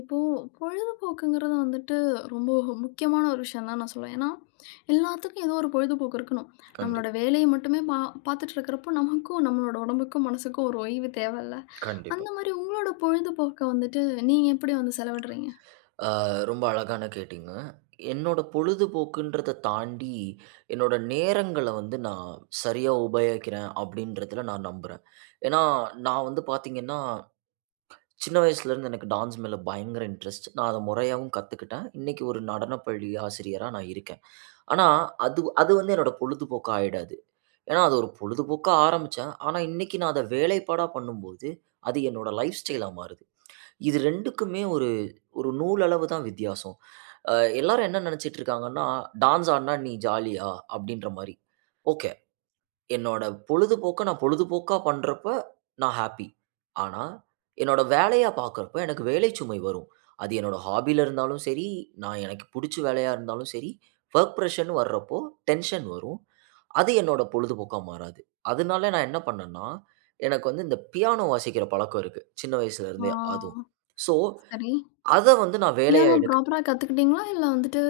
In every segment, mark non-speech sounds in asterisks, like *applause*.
இப்போ பொழுதுபோக்குங்கிறது வந்துட்டு ரொம்ப முக்கியமான ஒரு விஷயம் தான் நான் சொல்லுவேன். ஏன்னா, எல்லாத்துக்கும் ஏதோ ஒரு பொழுதுபோக்கு இருக்கணும். நம்மளோட கண்டிப்பா, வேலைய மட்டுமே பார்த்துட்டு இருக்கிறப்போ, நமக்கும் நம்மளோட உடம்புக்கும், மனசுக்கும் ஒரு ஓய்வு தேவல்ல. கண்டிப்பா. அந்த மாரி உங்களோட பொழுதுபோக்க வந்துட்டு நீங்க எப்படி வந்து செலவிடுறீங்க? அ ரொம்ப அழகான கேட்டீங்க. என்னோட பொழுதுபோக்குன்றத தாண்டி, என்னோட நேரங்கள வந்து நான் சரியா உபயோகிக்கிறேன் அப்படின்றதுல நான் நம்புறேன். ஏன்னா, நான் வந்து பார்த்தீங்கன்னா, சின்ன வயசுலேருந்து எனக்கு டான்ஸ் மேல பயங்கர இன்ட்ரெஸ்ட். நான் அத முறையாவும் கத்துக்கிட்டேன். இன்னைக்கு ஒரு நடனப் பள்ளி ஆசிரியரா நான் இருக்கேன். ஆனா, அது அது வந்து என்னோட பொழுதுபோக்கா ஆயிடாது. ஏன்னா, அது ஒரு பொழுதுபோக்கா ஆரம்பிச்சேன். ஆனா, இன்னைக்கு நான் அத வேலைப்பாடா பண்ணும்போது, அது என்னோட லைஃப் ஸ்டைலா மாறுது. இது 2க்குமே ஒரு ஒரு நூலளவு தான் வித்தியாசம். அ எல்லாரும் என்ன நெனச்சிட்டு இருக்காங்கன்னா, டான்ஸ் ஆடுனா நீ ஜாலியா? அப்டின்ற மாரி. ஓகே. என்னோட பொழுதுபோக்க நான் பொழுதுபோக்கா பண்றப்ப நான் ஹாப்பி. ஆனா, என்னோட வேலையா பார்க்குறப்ப எனக்கு வேலை சுமை வரும். அது என்னோட ஹாபில இருந்தாலும் சரி, நான் எனக்கு புடிச்ச வேலையா இருந்தாலும் சரி, வொர்க் பிரஷர்ன்னு வர்றப்போ டென்ஷன் வரும். அது என்னோட பொழுதுபோக்கா மாறாது. அதனால நான் என்ன பண்ணேன்னா, எனக்கு வந்து இந்த பியானோ வாசிக்கிற பழக்கம் இருக்கு. சின்ன வயசுல இருந்தே அதுவும். ஆ, ஸோ, சரி. அத வந்து நான் வேலையா பியானோ எடுக்க ப்ராப்பரா கத்துக்கிட்டீங்களா? இல்ல வந்துட்டு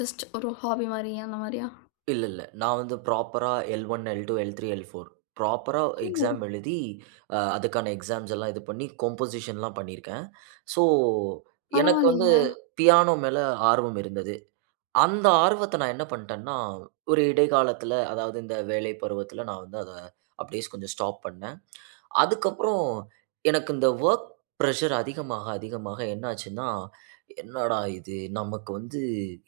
ஜஸ்ட் ஒரு ஹாபி மாரி அந்த மாரியா? இல்ல. நான் வந்து ப்ராப்பரா L1, L2, L3, L4 ப்ராப்பரா ம், எக்ஸாம் எழுதி, அதுக்கான எக்ஸாம்ஸ் எல்லாம் இது பண்ணி கம்போசிஷன்லாம் பண்ணியிருக்கேன். ஸோ, எனக்கு வந்து பரவாயில்லையேங்க. பியானோ மேல ஆர்வம் இருந்தது. அந்த ஆர்வத்த நான் என்ன பண்ணிட்டேன்னா, ஒரு இடைக்காலத்தில அதாவது இந்த வேலை பருவத்தில நான் வந்து அத அப்படியே கொஞ்சம் ஸ்டாப் பண்ணேன். அதுக்கப்புறம் எனக்கு இந்த வொர்க் பிரஷர் அதிகமாக, அதிகமாக என்ன ஆச்சுன்னா, "என்னடா இது! நமக்கு வந்து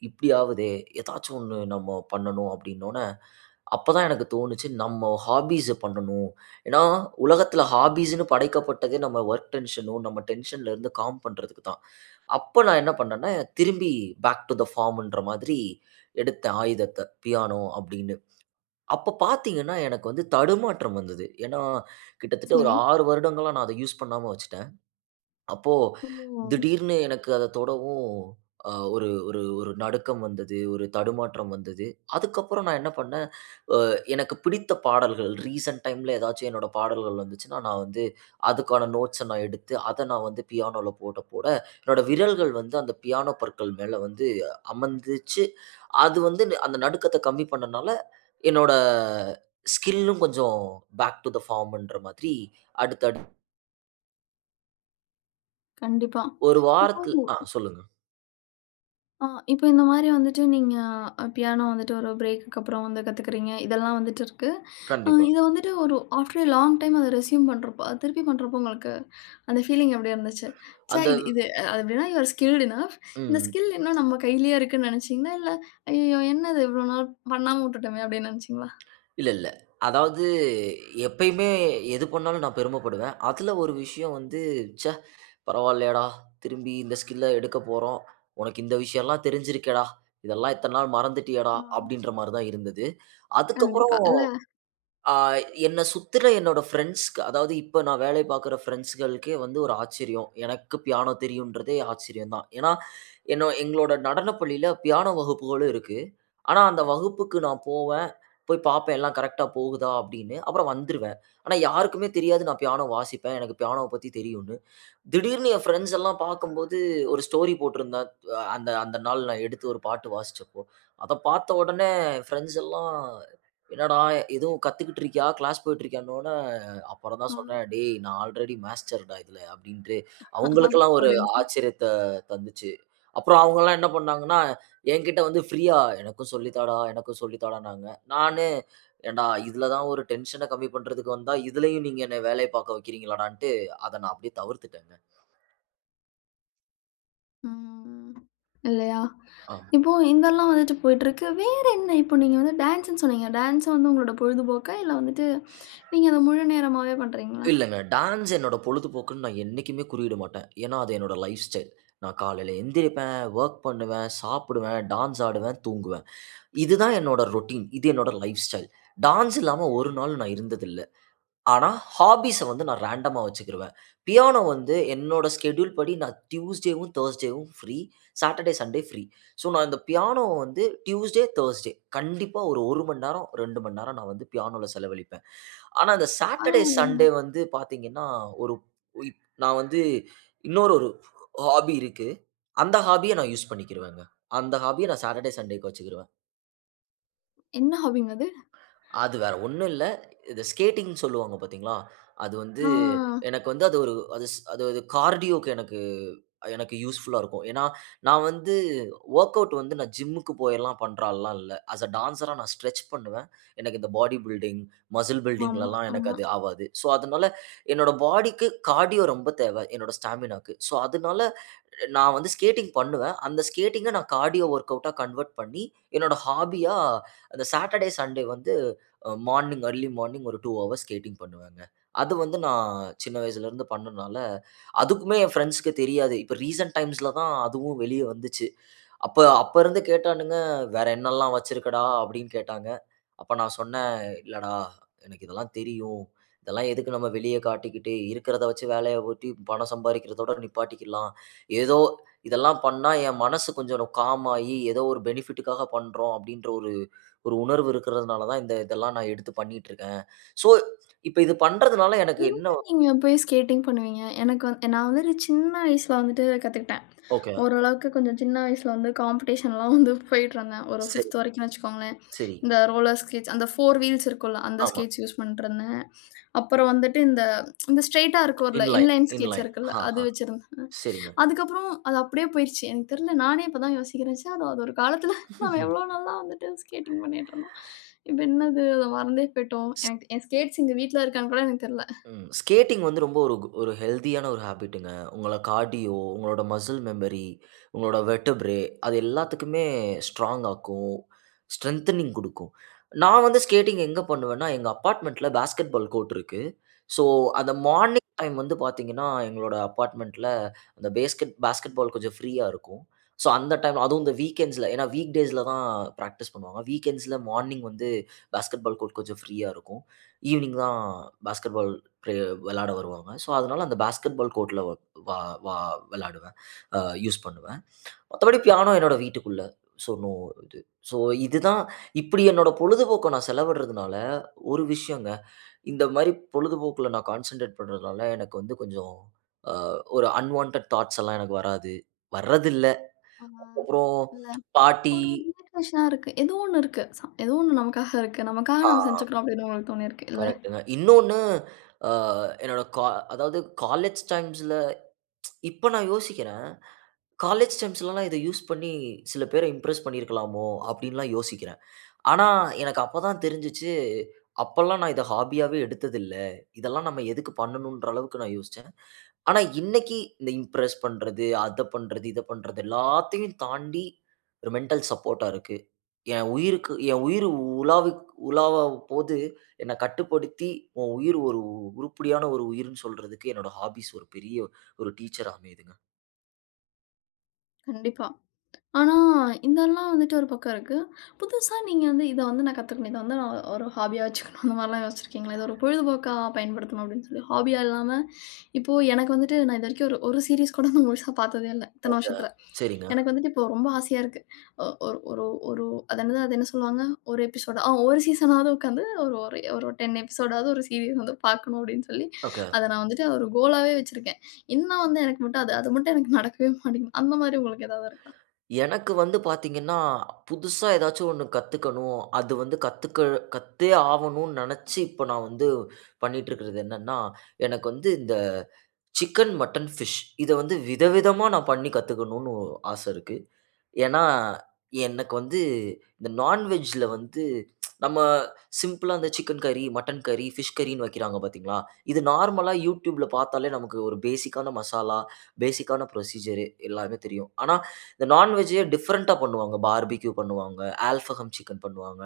இப்படி ஆவுதே! ஏதாச்சும் ஒண்ணு நம்ம பண்ணணும்." அப்படின்னோன அப்பதான் எனக்கு தோணுச்சு, நம்ம ஹாபீஸ் பண்ணணும். ஏன்னா, உலகத்தில ஹாபீஸ்ன்னு படைக்கப்பட்டதே நம்ம வொர்க் டென்ஷனோ, நம்ம டென்ஷன்ல இருந்து காம் பண்றதுக்கு தான். அப்ப நான் என்ன பண்ணேன்னா, திரும்பி பேக் டூ த ஃபார்ம்ன்ற மாதிரி எடுத்தேன் ஆயுதத்த. பியானோ அப்படின்னு. அப்ப பார்த்தீங்கன்னா, எனக்கு வந்து தடுமாற்றம் வந்தது. ஏன்னா, கிட்டத்தட்ட ஒரு சரி. 6 வருடங்களா நான் அத யூஸ் பண்ணாம வச்சுட்டேன். அப்போ ஓ! திடீர்னு எனக்கு அத தொடவும் அ ஒரு ஒரு ஒரு நடுக்கம் வந்தது. ஒரு தடுமாற்றம் வந்தது. அதுக்கப்புறம் நான் என்ன பண்ணேன், அ எனக்கு பிடித்த பாடல்கள் ரீசென்ட் டைம்ல ஏதாச்சும் என்னோட பாடல்கள் வந்துச்சுன்னா, நான் வந்து அதுக்கான நோட்ஸ நான் எடுத்து, அத நான் வந்து பியானோல போட போட, என்னோட விரல்கள் வந்து அந்த பியானோ பற்கள் மேல வந்து அமர்ந்துச்சு. அது வந்து அந்த நடுக்கத்த கம்மி பண்ணனால, என்னோட ஸ்கில்லும் கொஞ்சம் பேக் டூ த ஃபார்ம்ன்ற மாதிரி அடுத்தடுத்து கண்டிப்பா. ஒரு இப்போ வாரத்தில ஆ சொல்லுங்க. ஆ இப்போ இந்த மாரி வந்துட்டு நீங்க அ பியானோ வந்துட்டு ஒரு பிரேக்குக்கு அப்புறம் வந்து கத்துக்கிறீங்க. இதெல்லாம் வந்துட்டு இருக்கு. அ கண்டிப்பா. இத வந்துட்டு ஒரு ஆஃப்டர் எ லாங் டைம் அத ரெஸ்யூம் பண்றப்போ திருப்பி பண்றப்போ உங்களுக்கு அந்த ஃபீலிங் எப்படி இருந்துச்சு? ச்சே, அந்த இது இது அது எப்படின்னா யூ ஆர் ஸ்கில்ட் எனஃப். இந்த ம். ஸ்கில் இன்னும் நம்ம கையிலேயே இருக்குன்னு நினைச்சீங்களா? இல்ல ஐய்யயோ! என்னது இவ்வளோ நாள் பண்ணாம விட்டுட்டோமே அப்படின்னு நினைச்சீங்களா? இல்ல. அதாவது எப்பயுமே எது பண்ணாலும் நான் பெருமைப்படுவேன். அதுல ஒரு விஷயம் வந்து, "ச்சே! பரவாயில்லயேடா! திரும்பி இந்த ஸ்கில்ல எடுக்கப் போறோம். உனக்கு இந்த விஷயம்லாம் தெரிஞ்சிருக்கேடா! இதெல்லாம் இத்தன நாள் மறந்துட்டியேடா!" ஆ, அப்படீன்ற மாரி தான் இருந்தது. அதுக்கப்புறம் கண்டிப்பா. இல்ல. ஆ என்ன சுத்துற என்னோட ஃப்ரெண்ட்ஸ்க்கு, அதாவது இப்ப நான் வேலை பார்க்குற ஃப்ரெண்ட்ஸ்களுக்கே வந்து ஒரு ஆச்சரியம். எனக்கு பியானோ தெரியுன்றதே ஆச்சரியம் தான். ஏன்னா, எங்களோட நடனப் பள்ளியில பியானோ வகுப்புகளும் இருக்கு. ஆனா, அந்த வகுப்புக்கு நான் போவேன். போய் பார்ப்பேன் எல்லாம் கரெக்ட்டா போகுதா அப்படின்னு. அப்புறம் வந்துருவேன். ஆனா, யாருக்குமே தெரியாது நான் பியானோ வாசிப்பேன். எனக்கு பியானோவ பத்தி தெரியும்னு. திடீர்னு என் ஃப்ரெண்ட்ஸ் எல்லாம் பார்க்கும்போது ஒரு ஸ்டோரி போட்டிருந்தேன். அந்த அந்த நாள் நான் எடுத்து ஒரு பாட்டு வாசிச்சப்போ. அத பார்த்த உடனே என் ஃப்ரெண்ட்ஸ் எல்லாம் "என்னடா எதுவும் கத்துக்கிட்டு இருக்கியா? கிளாஸ் போயிட்டு இருக்கியான்னோனே" அப்புறம் தான் ஆ *laughs* சொன்னேன், "டேய் நான் ஆல்ரெடி மாஸ்டர்டா இதுல" அப்படின்ட்டு ஆ, ஆ, அவங்களுக்கெல்லாம் ஒரு அப்படின்னு சொல்லி. ஆச்சரியத்த தந்துச்சு. அப்புறம் அவங்கலாம் என்ன பண்ணாங்கன்னா, என்கிட்ட வந்து ஃப்ரீயா "எனக்கும் சொல்லி தாடா, எனக்கும் சொல்லி தாடான்னாங்க." நானு "ஏன்டா இதுல தான் ஒரு டென்ஷன கம்மி பண்றதுக்கு வந்தா, இதுலயும் நீங்க என்ன வேலைய பார்க்க வைக்கிறீங்களாடான்ட்டு" அத நான் அப்படியே தவிர்த்துட்டேங்க. ம். இல்லையா? ஆ. இப்போ இதெல்லாம் வந்துட்டு போயிட்டுருக்கு. வேற என்ன இப்போ நீங்க வந்து டான்ஸ்ன்னு சொன்னீங்க. டான்ஸ் வந்து உங்களோட பொழுதுபோக்கா? இல்ல வந்துட்டு நீங்க அத முழு நேரமாவே பண்றீங்களா? இல்லங்க. டான்ஸ் என்னோட பொழுதுபோக்குன்னு நான் என்னைக்குமே குறியிட மாட்டேன். ஏன்னா, அது என்னோட லைஃப் ஸ்டைல். நான் காலையில எந்திரிப்பேன், வொர்க் பண்ணுவேன், சாப்பிடுவேன், டான்ஸ் ஆடுவேன், தூங்குவேன். இதுதான் என்னோட ரொட்டீன். இது என்னோட லைஃப் ஸ்டைல். டான்ஸ் இல்லாம ஒரு நாள் நான் இருந்ததில்ல. ஆனா, ஹாபீஸ வந்து நான் ரேண்டமா வச்சுக்கிருவேன். பியானோ வந்து என்னோட ஸ்கெட்யூல் படி நான் டியூஸ்டேவும், தர்ஸ்டேவும் free. Saturday, Sunday free. So, நான் இந்த பியானோவ வந்து டியூஸ்டே, தர்ஸ்டே கண்டிப்பா ஒரு 1 மணி நேரம், 2 மணி நேரம் நான் வந்து பியானோல செலவழிப்பேன். ஆனா, இந்த சாட்டர்டே, பரவாயில்லையேங்க. சண்டே வந்து பார்த்தீங்கன்னா, ஒரு இப் நான் வந்து இன்னொரு ஒரு ஹாபி இருக்கு. அந்த ஹாபிய நான் யூஸ் பண்ணிக்கிருவேங்க. அந்த ஹாபிய நான் சாட்டர்டே, சண்டேக்கு வச்சுக்கிருவேன். என்ன ஹாபிங்க அது? அது வேற ஒண்ணும் இல்ல. இது ஸ்கேட்டிங்ன்னு சொல்லுவாங்க பார்த்தீங்களா? அது வந்து ஆ, எனக்கு வந்து அது ஒரு கார்டியோக்கு எனக்கு எனக்கு யூஸ்ஃபுல்லா இருக்கும். ஏன்னா, நான் வந்து வொர்க் அவுட் வந்து நான் ஜிம்முக்கு போயெல்லாம் பண்ற ஆள்லாம் இல்ல. ஆஸ் அ டான்ஸரா நான் ஸ்ட்ரெச் பண்ணுவேன். எனக்கு இந்த பாடி பில்டிங், மசில் ஆமா, பில்டிங்லலாம் எனக்கு ஆமா. அது ஆவாது. ஸோ, அதனால என்னோட பாடிக்கு கார்டியோ ரொம்ப தேவை. என்னோட ஸ்டாமினாக்கு. ஸோ, அதனால நான் வந்து ஸ்கேட்டிங் பண்ணுவேன். அந்த ஸ்கேட்டிங்க நான் கார்டியோ வொர்க் அவுட்டா கன்வெர்ட் பண்ணி, என்னோட ஹாபியா அந்த சாட்டர்டே, சண்டே வந்து மார்னிங் அர்லி மார்னிங் ஒரு 2 ஹவர்ஸ் ஸ்கேட்டிங் பண்ணுவேங்க. அது வந்து நான் சின்ன வயசுலேருந்து பண்ணனால, அதுக்குமே என் ஃப்ரெண்ட்ஸ்க்கு தெரியாது. இப்ப ரீசென்ட் டைம்ஸ்ல தான் அதுவும் வெளிய வந்துச்சு. அப்ப அப்ப இருந்து கேட்டானுங்க, "வேற என்னலாம் வச்சிருக்கடா?" அப்படின்னு கேட்டாங்க. அப்ப நான் சொன்னேன், "இல்லடா, எனக்கு இதெல்லாம் தெரியும். இதெல்லாம் எதுக்கு நம்ம வெளிய காட்டிக்கிட்டு, இருக்கிறத வச்சு வேலைய ஓட்டி பணம் சம்பாரிக்கிறதோட நிப்பாட்டிக்கலாம். ஏதோ இதெல்லாம் பண்ணா என் மனசு கொஞ்சம் காம் ஆயி, ஏதோ ஒரு பெனிஃபிட்டுக்காக பண்றோம்." அப்படின்ற ஒரு ஒரு உணர்வு இருக்கிறதுனால தான், இந்த இதெல்லாம் நான் எடுத்து பண்ணிட்டுருக்கேன். ஸோ, இப்ப இது பண்றதுனால எனக்கு என்ன எங்க நீங்க போய் ஸ்கேட்டிங் பண்ணுவீங்க? எனக்கு வந்து நான் வந்துட்டு சின்ன வயசுல வந்துட்டு கத்துக்கிட்டேன். ஓகே. ஓரளவுக்கு கொஞ்சம் சின்ன வயசுல வந்து காம்படிஷன்லாம் வந்து போயிட்டுருந்தேன். ஒரு சரி, 5த் வரைக்கும்னு வச்சுக்கோங்களேன். சரி. இந்த ரோலர் ஸ்கேட்ஸ் அந்த 4 வீல்ஸ் இருக்கும்ல, அந்த ஆமா. ஸ்கேட்ஸ் யூஸ் பண்ணிட்டுருந்தேன். அப்புறம் வந்துட்டு இந்த இந்த ஸ்ட்ரெய்ட்டா இருக்கும்ல, இன்லைன், இன்லைன் ஸ்கேட்ஸ் இன்லைன். இருக்குல்ல, அது ஆஹா. வச்சிருந்தேன். சரிங்க. அதுக்கப்புறம் அது அப்படியே போயிருச்சு. எனக்கு தெரியல. நானே இப்ப தான் யோசிக்கிறேன். ச்சே! அது அது ஒரு காலத்துல *laughs* நம்ம எவ்ளோ *laughs* நல்லா வந்துட்டு ஸ்கேட்டிங் பண்ணிட்டுருந்தோம். இப்ப என்னது அத மறந்தே போயிட்டோம். எனக்கு என் ஸ்கேட்ஸ் எங்க வீட்ல இருக்கான்னு கூட எனக்கு தெரியல. ம். ஸ்கேட்டிங் வந்து ரொம்ப ஒரு ஒரு ஹெல்தியான ஒரு ஹேபிட்டுங்க. உங்கள கார்டியோ, உங்களோட மசில் மெமரி, உங்களோட வெர்டபிரே அது எல்லாத்துக்குமே ஸ்ட்ராங் ஆக்கும். ஸ்ட்ரெங்தனிங் குடுக்கும். நான் வந்து ஸ்கேட்டிங் எங்க பண்ணுவேன்னா, எங்க அபார்ட்மெண்ட்ல பாஸ்கெட் பால் கோர்ட் இருக்கு. ஸோ, அந்த மார்னிங் டைம் வந்து பார்த்தீங்கன்னா, எங்களோட அபார்ட்மெண்ட்ல அந்த பாஸ்கெட் பால் கொஞ்சம் ஃப்ரீயா இருக்கும். ஸோ, அந்த டைம் அதுவும் இந்த வீக்கெண்ட்ஸ்ல ஏன்னா வீக் டேஸ்ல தான் பிராக்டிஸ் பண்ணுவாங்க. வீக்கெண்ட்ஸ்ல மார்னிங் வந்து பாஸ்கெட் பால் கோர்ட் கொஞ்சம் ஃப்ரீயா இருக்கும். ஈவ்னிங் தான் பாஸ்கெட் பால் ப்ளே விளையாட வருவாங்க. ஸோ, அதனால அந்த பாஸ்கெட் பால் கோர்ட்ல வ வா வா விளையாடுவேன். அ யூஸ் பண்ணுவேன். மத்தபடி பியானோ என்னோட வீட்டுக்குள்ள. ஸோ, நோ இது. ஸோ, இதுதான் இப்படி என்னோட பொழுதுபோக்க நான் செலவிடுறதுனால, ஒரு விஷயங்க. இந்த மாரி பொழுதுபோக்குல நான் கான்சன்ட்ரேட் பண்றதுனால, எனக்கு வந்து கொஞ்சம் அ ஒரு அன்வான்டட் தாட்ஸ் எல்லாம் எனக்கு வராது. வர்றதில்ல. ஆ, அதுக்கப்புறம் இல்ல. பாட்டி ஒரு ரிலாக்சேஷனா இருக்கு. ஏதோ ஒண்ணு இருக்கு. ஏதோ ஒண்ணு நமக்காக இருக்கு. நமக்காக ஆ நம்ம செஞ்சுக்கிறோம் அப்படின்னு உங்களுக்கு தோணியிருக்கு இல்ல? கரெக்ட்டுங்க. இன்னொன்னு அ என்னோட கா அதாவது காலேஜ் டைம்ஸ்ல இப்ப நான் யோசிக்கிறேன் காலேஜ் டைம்ஸ்லலாம் இத யூஸ் பண்ணி சில பேர இம்ப்ரெஸ் பண்ணியிருக்கலாமோ! அப்டின்லாம் யோசிக்கிறேன். ஆனா, எனக்கு அப்ப தான் தெரிஞ்சுச்சு, அப்பலாம் நான் இத ஹாபியாவே எடுத்ததில்ல. இதெல்லாம் நம்ம எதுக்கு பண்ணணுன்ற அளவுக்கு நான் யோசிச்சேன். ஆனா, இன்னைக்கு இந்த இம்ப்ரெஸ் பண்றது, அத பண்றது, இத பண்றது எல்லாத்தையும் தாண்டி ஒரு மென்டல் சப்போர்ட்டா இருக்கு. என் உயிருக்கு என் உயிர் உலாவி உலாவப்போது என்ன கட்டுப்படுத்தி, உன் உயிர் ஒரு உருப்படியான ஒரு உயிர்ன்னு சொல்றதுக்கு என்னோட ஹாபிஸ் ஒரு பெரிய ஒரு டீச்சரா அமையுதுங்க. கண்டிப்பா. ஆனா, இதெல்லாம் வந்துட்டு ஒரு பக்கம் இருக்கு. புதுசா நீங்க வந்து இத வந்து நான் கத்துக்கணும். இத வந்து நான் ஒரு ஹாபியா வச்சுக்கணும். அந்த மாரிலாம் யோசிச்சிருக்கீங்களா? இத ஒரு பொழுதுபோக்கா பயன்படுத்தணும் அப்படின்னு சொல்லி. ஹாபியா இல்லாம இப்போ எனக்கு வந்துட்டு நான் இது வரைக்கும் ஒரு ஒரு சீரிஸ் கூட நான் முழுசா பார்த்ததே இல்ல. இத்தன ஓகே. வருஷத்துல. சரிங்க. எனக்கு வந்துட்டு இப்போ ரொம்ப ஆசையா இருக்கு. ஒ ஒரு ஒரு ஒரு அது என்னது அது என்ன சொல்லுவாங்க? ஒரு எபிசோடு ஆ ஒரு சீசனாவது உட்காந்து ஒரு ஒரு ஒரு 10 எபிசோடாவது ஒரு சீரிஸ் வந்து பார்க்கணும் அப்படின்னு சொல்லி, ஓகே. அத நான் வந்துட்டு ஒரு கோலாவே வச்சிருக்கேன். இன்னும் வந்து எனக்கு மட்டும் அது அது மட்டும் எனக்கு நடக்கவே மாட்டேங்குது. அந்த மாரி உங்களுக்கு ஏதாவது இருக்கா? எனக்கு வந்து பார்த்தீங்கன்னா, புதுசா ஏதாச்சும் ஒண்ணு கத்துக்கணும். அது வந்து கத்தே ஆவணும்னு நெனச்சு, இப்ப நான் வந்து பண்ணிட்டுருக்கிறது என்னன்னா, எனக்கு வந்து இந்த சிக்கன், மட்டன், ஃபிஷ் இத வந்து விதவிதமா நான் பண்ணி கத்துக்கணும்னு ஆச இருக்கு. ஏன்னா, எனக்கு வந்து இந்த நான்வெஜ்ல வந்து நம்ம சிம்பிளா இந்த சிக்கன் கறி, மட்டன் கறி, ஃபிஷ் கறின்னு வைக்கிறாங்க பார்த்தீங்களா? இது நார்மலா யூடியூப்ல பார்த்தாலே நமக்கு ஒரு பேசிக்கான மசாலா, பேசிக்கான ப்ரொசீஜர் எல்லாமே தெரியும். ஆனா, இந்த நான்வெஜ்ஜே டிஃபரண்ட்டா பண்ணுவாங்க. பார்பிக்யூ பண்ணுவாங்க, ஆல்ஃபஹம் சிக்கன் பண்ணுவாங்க.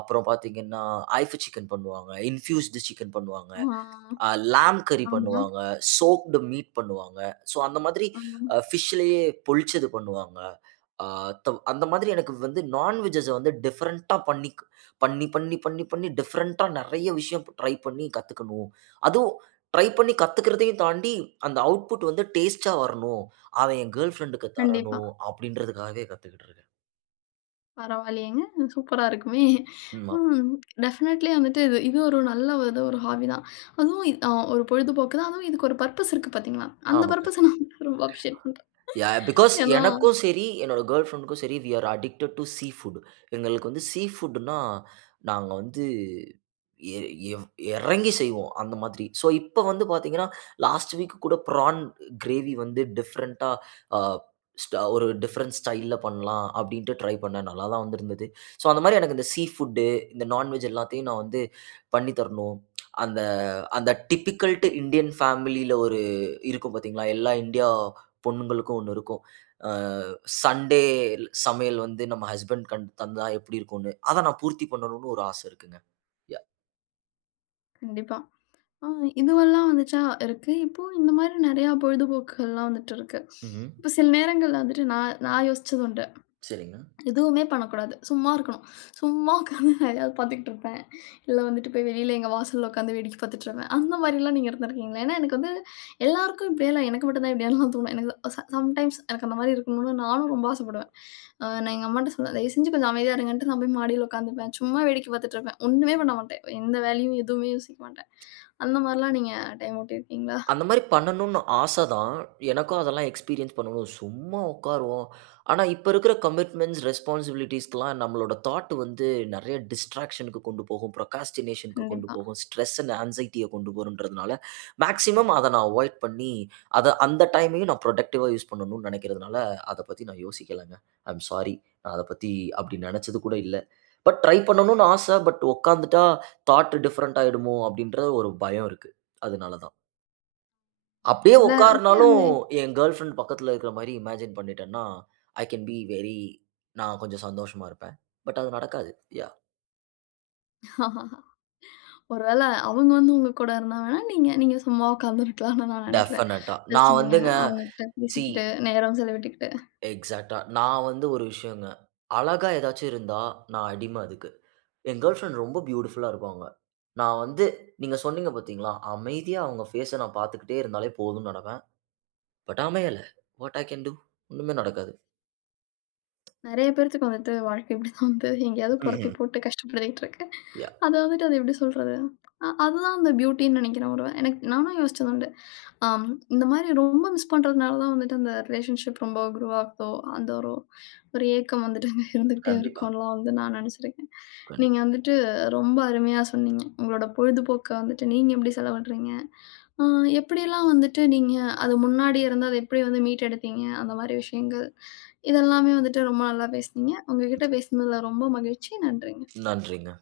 அப்புறம் பார்த்தீங்கன்னா, ஐஃபு சிக்கன் பண்ணுவாங்க, இன்ஃப்யூஸ்டு சிக்கன் பண்ணுவாங்க. ஆ, அ லாம் கறி ஆமா. பண்ணுவாங்க. சோக்டு மீட் பண்ணுவாங்க. ஸோ, அந்த மாதிரி ஆமா. ஃபிஷ்லயே பொரிச்சது பண்ணுவாங்க. அ தவ் அந்த மாதிரி எனக்கு வந்து நான்வெஜ்ஜஸ வந்து டிஃபரண்ட்டா பண்ணி டிஃபரண்ட்டா நெறைய விஷயம் ட்ரை பண்ணி கத்துக்கணும். அதுவும் ட்ரை பண்ணி கத்துக்கிறதையும் தாண்டி, அந்த அவுட்புட் வந்து டேஸ்ட்டா வரணும். அவன் என் கேர்ல் ஃபிரெண்டுக்கு கண்டிப்பா. தரணும். அப்படின்றதுக்காகவே கத்துக்கிட்டு இருக்கேன். பரவாயில்லையேங்க. சூப்பரா இருக்குமே! ம். ம். டெஃபினெட்லி வந்துட்டு இது இது ஒரு நல்ல ஒரு ஒரு ஹாபி தான். அதுவும் இ அ ஒரு பொழுதுபோக்கு தான். அதுவும் இதுக்கு ஒரு பர்ப்பஸ் இருக்கு பார்த்தீங்களா? அந்த ஆமா. பர்ப்பஸ நான் ரொம்ப அப்ரிஷியேட் பண்றேன். யா பிகாஸ் ஏன்னா, எனக்கும் சரி, என்னோட கேர்ள் ஃபிரெண்டுக்கும் சரி, we are addicted to seafood. எங்களுக்கு வந்து சீ ஃபுட்னா, நாங்க வந்து எ எவ் இறங்கி செய்வோம், அந்த மாதிரி. ஸோ, இப்ப வந்து பார்த்தீங்கன்னா, லாஸ்ட் வீக் கூட ப்ரான் கிரேவி வந்து டிஃபரெண்ட்டா அ ஸ்ட ஒரு டிஃபரண்ட் ஸ்டைல்ல பண்ணலாம் அப்படின்ட்டு ட்ரை பண்ணேன். நல்லா தான் வந்திருந்தது. ஸோ, அந்த மாரி எனக்கு இந்த சீ ஃபுட்டு, இந்த நான்வெஜ் எல்லாத்தையும் நான் வந்து பண்ணி தரணும். அந்த அந்த டிபிக்கல்ட்டு இந்தியன் ஃபேமிலியில ஒரு இருக்கும் பார்த்தீங்களா? எல்லா இந்தியா பொண்ணுங்களுக்கும் ஒண்ணு இருக்கும். அ சண்டே சமையல் வந்து நம்ம ஹஸ்பண்ட் கண் தந்தா எப்படி இருக்கும்னு. அத நான் பூர்த்தி பண்ணணும்னு ஒரு ஆசை இருக்குங்க. யா. கண்டிப்பா. ஆ, இதுவெல்லாம் வந்துச்சா இருக்கு. இப்போ இந்த மாரி நெறையா பொழுதுபோக்குகள்லாம் வந்துட்டு இருக்கு. ம்ஹ்ம். இப்போ சில நேரங்கள்ல வந்துட்டு நான் நான் யோசிச்சது உண்டு. சரிங்க. எதுவுமே பண்ணக்கூடாது. சும்மா இருக்கணும். சும்மா உட்காந்து எதையாவது பார்த்துக்கிட்டு இருப்பேன். இல்ல வந்துட்டு போய் வெளியில எங்க வாசல்ல உட்காந்து வேடிக்கை பார்த்துட்டு இருப்பேன். அந்த மாரிலாம் நீங்க இருந்திருக்கீங்களா? ஏன்னா எனக்கு வந்து எல்லாருக்கும் இப்படியெல்லாம் எனக்கு மட்டும் தான் இப்படியான்லாம் தோணும். எனக்கு சம்டைம்ஸ் எனக்கு அந்த மாரி இருக்கணும்னு நானும் ரொம்ப ஆசைப்படுவேன். அ நான் எங்க அம்மாட்ட சொல்லுவேன், "தயவு செஞ்சு கொஞ்சம் அமைதியா இருங்கன்ட்டு". நான் போய் மாடியில உட்காந்துப்பேன். சும்மா வேடிக்கை பார்த்துட்டு இருப்பேன். ஒண்ணுமே பண்ண மாட்டேன். எந்த வேலையும் எதுவுமே யோசிக்க மாட்டேன். அந்த மாரிலாம் நீங்க டைம் ஓட்டியிருக்கீங்களா? அந்த மாரி பண்ணணும்னு ஆசை தான். எனக்கும் அதெல்லாம் எக்ஸ்பீரியன்ஸ் பண்ணணும். சும்மா உட்காருவோம். ஆனா, இப்ப இருக்கிற கமிட்மெண்ட்ஸ், ரெஸ்பான்சிபிலிட்டீஸ்க்குலாம் நம்மளோட தாட் வந்து நெறைய டிஸ்ட்ராக்ஷனுக்கு கொண்டு போகும். ப்ரொக்ராஸ்டினேஷனுக்கு கொண்டு கண்டிப்பா. போகும். ஸ்ட்ரெஸ் அண்ட் ஆங்சைட்டிய கொண்டு போகும்ன்றதுனால, மேக்ஸிமம் அத நான் அவாய்ட் பண்ணி, அத அந்த டைமையும் நான் ப்ரொடக்டிவா யூஸ் பண்ணணும்னு நெனைக்கிறதுனால, அத பத்தி நான் யோசிக்கலங்க. ஐ அம் சாரி. நான் அத பத்தி அப்படி நெனைச்சது கூட இல்ல. பட் ட்ரை பண்ணணும்னு ஆசை. பட் உட்காந்துட்டா தாட் டிஃபரண்ட் ஆயிடுமோ! அப்படின்ற ஒரு பயம் இருக்கு. அதனால தான். அப்படியே எல்லா அது உட்காருனாலும், என் கேர்ள் ஃபிரெண்ட் பக்கத்துல இருக்கிற மாரி இமேஜின் பண்ணிட்டேன்னா, ஐ கேன் பி வெரி நான் கொஞ்சம் சந்தோஷமா இருப்பேன். பட் அது நடக்காது. யாஹ்! *laughs* ஒரு வேள அவங்க வந்து உங்க கூட இருந்தா வேணா, நீங்க நீங்க சும்மா உட்காந்துருக்கலாம்னு நான் நெனைக்கிறேன். டெஃபினட்டா. ஜஸ்ட் நான் நீங்க வந்துங்க அவங்ககிட்ட சி பேசிக்கிட்டு, நேரம் செலவிட்டுக்கிட்டு எக்ஸாக்ட்டா. நான் வந்து ஒரு விஷயங்க. அழகா ஏதாச்சும் இருந்தா, நான் அடிமை அதுக்கு. என் கேர்ள் ஃபிரெண்ட் ரொம்ப பியூட்டிஃபுல்லா இருப்பாங்க. நான் வந்து நீங்க சொன்னீங்க பார்த்தீங்களா? அமைதியா அவங்க ஃபேஸ நான் பார்த்துக்கிட்டே இருந்தாலே போதும்னு நெனப்பேன். பட் அமையல. What I can do? ஒண்ணுமே நடக்காது. நெறைய பேர்த்துக்கு வந்துட்டு வாழ்க்கை இப்படிதான் வந்து எங்கேயாவது புரட்டி ம்ஹ்ம். போட்டு கஷ்டப்படுத்திட்டு இருக்கு. யாஹ்! அத வந்துட்டு அது எப்படி சொல்றது? அ அதுதான் அந்த பியூட்டின்னு நெனைக்கிறேன் ஒரு எனக்கு நானும் யோசிச்சது உண்டு. ஆம், இந்த மாரி ரொம்ப மிஸ் பண்றதுனால தான் வந்துட்டு அந்த ரிலேஷன்ஷிப் ரொம்ப குருவாகுதோ, அந்த ஒரு ஒரு ஏக்கம் வந்துட்டு அங்க இருந்துகிட்டே கண்டிப்பா. இருக்கும்லாம் வந்து நான் நெனச்சிருக்கேன். கண்டிப் நீங்க வந்துட்டு ரொம்ப அருமையா சொன்னீங்க. உங்களோட பொழுதுபோக்க வந்துட்டு நீங்க எப்படி செலவிடுறீங்க? ஆ, எப்படிலாம் வந்துட்டு நீங்க அது முன்னாடி இருந்து அத எப்படி வந்து மீட்டெடுத்தீங்க? அந்த மாரி விஷயங்கள். இதெல்லாமே வந்துட்டு ரொம்ப நல்லா பேசுனீங்க. உங்ககிட்ட பேசினதுல ரொம்ப மகிழ்ச்சி. நன்றி. நன்றிங்க.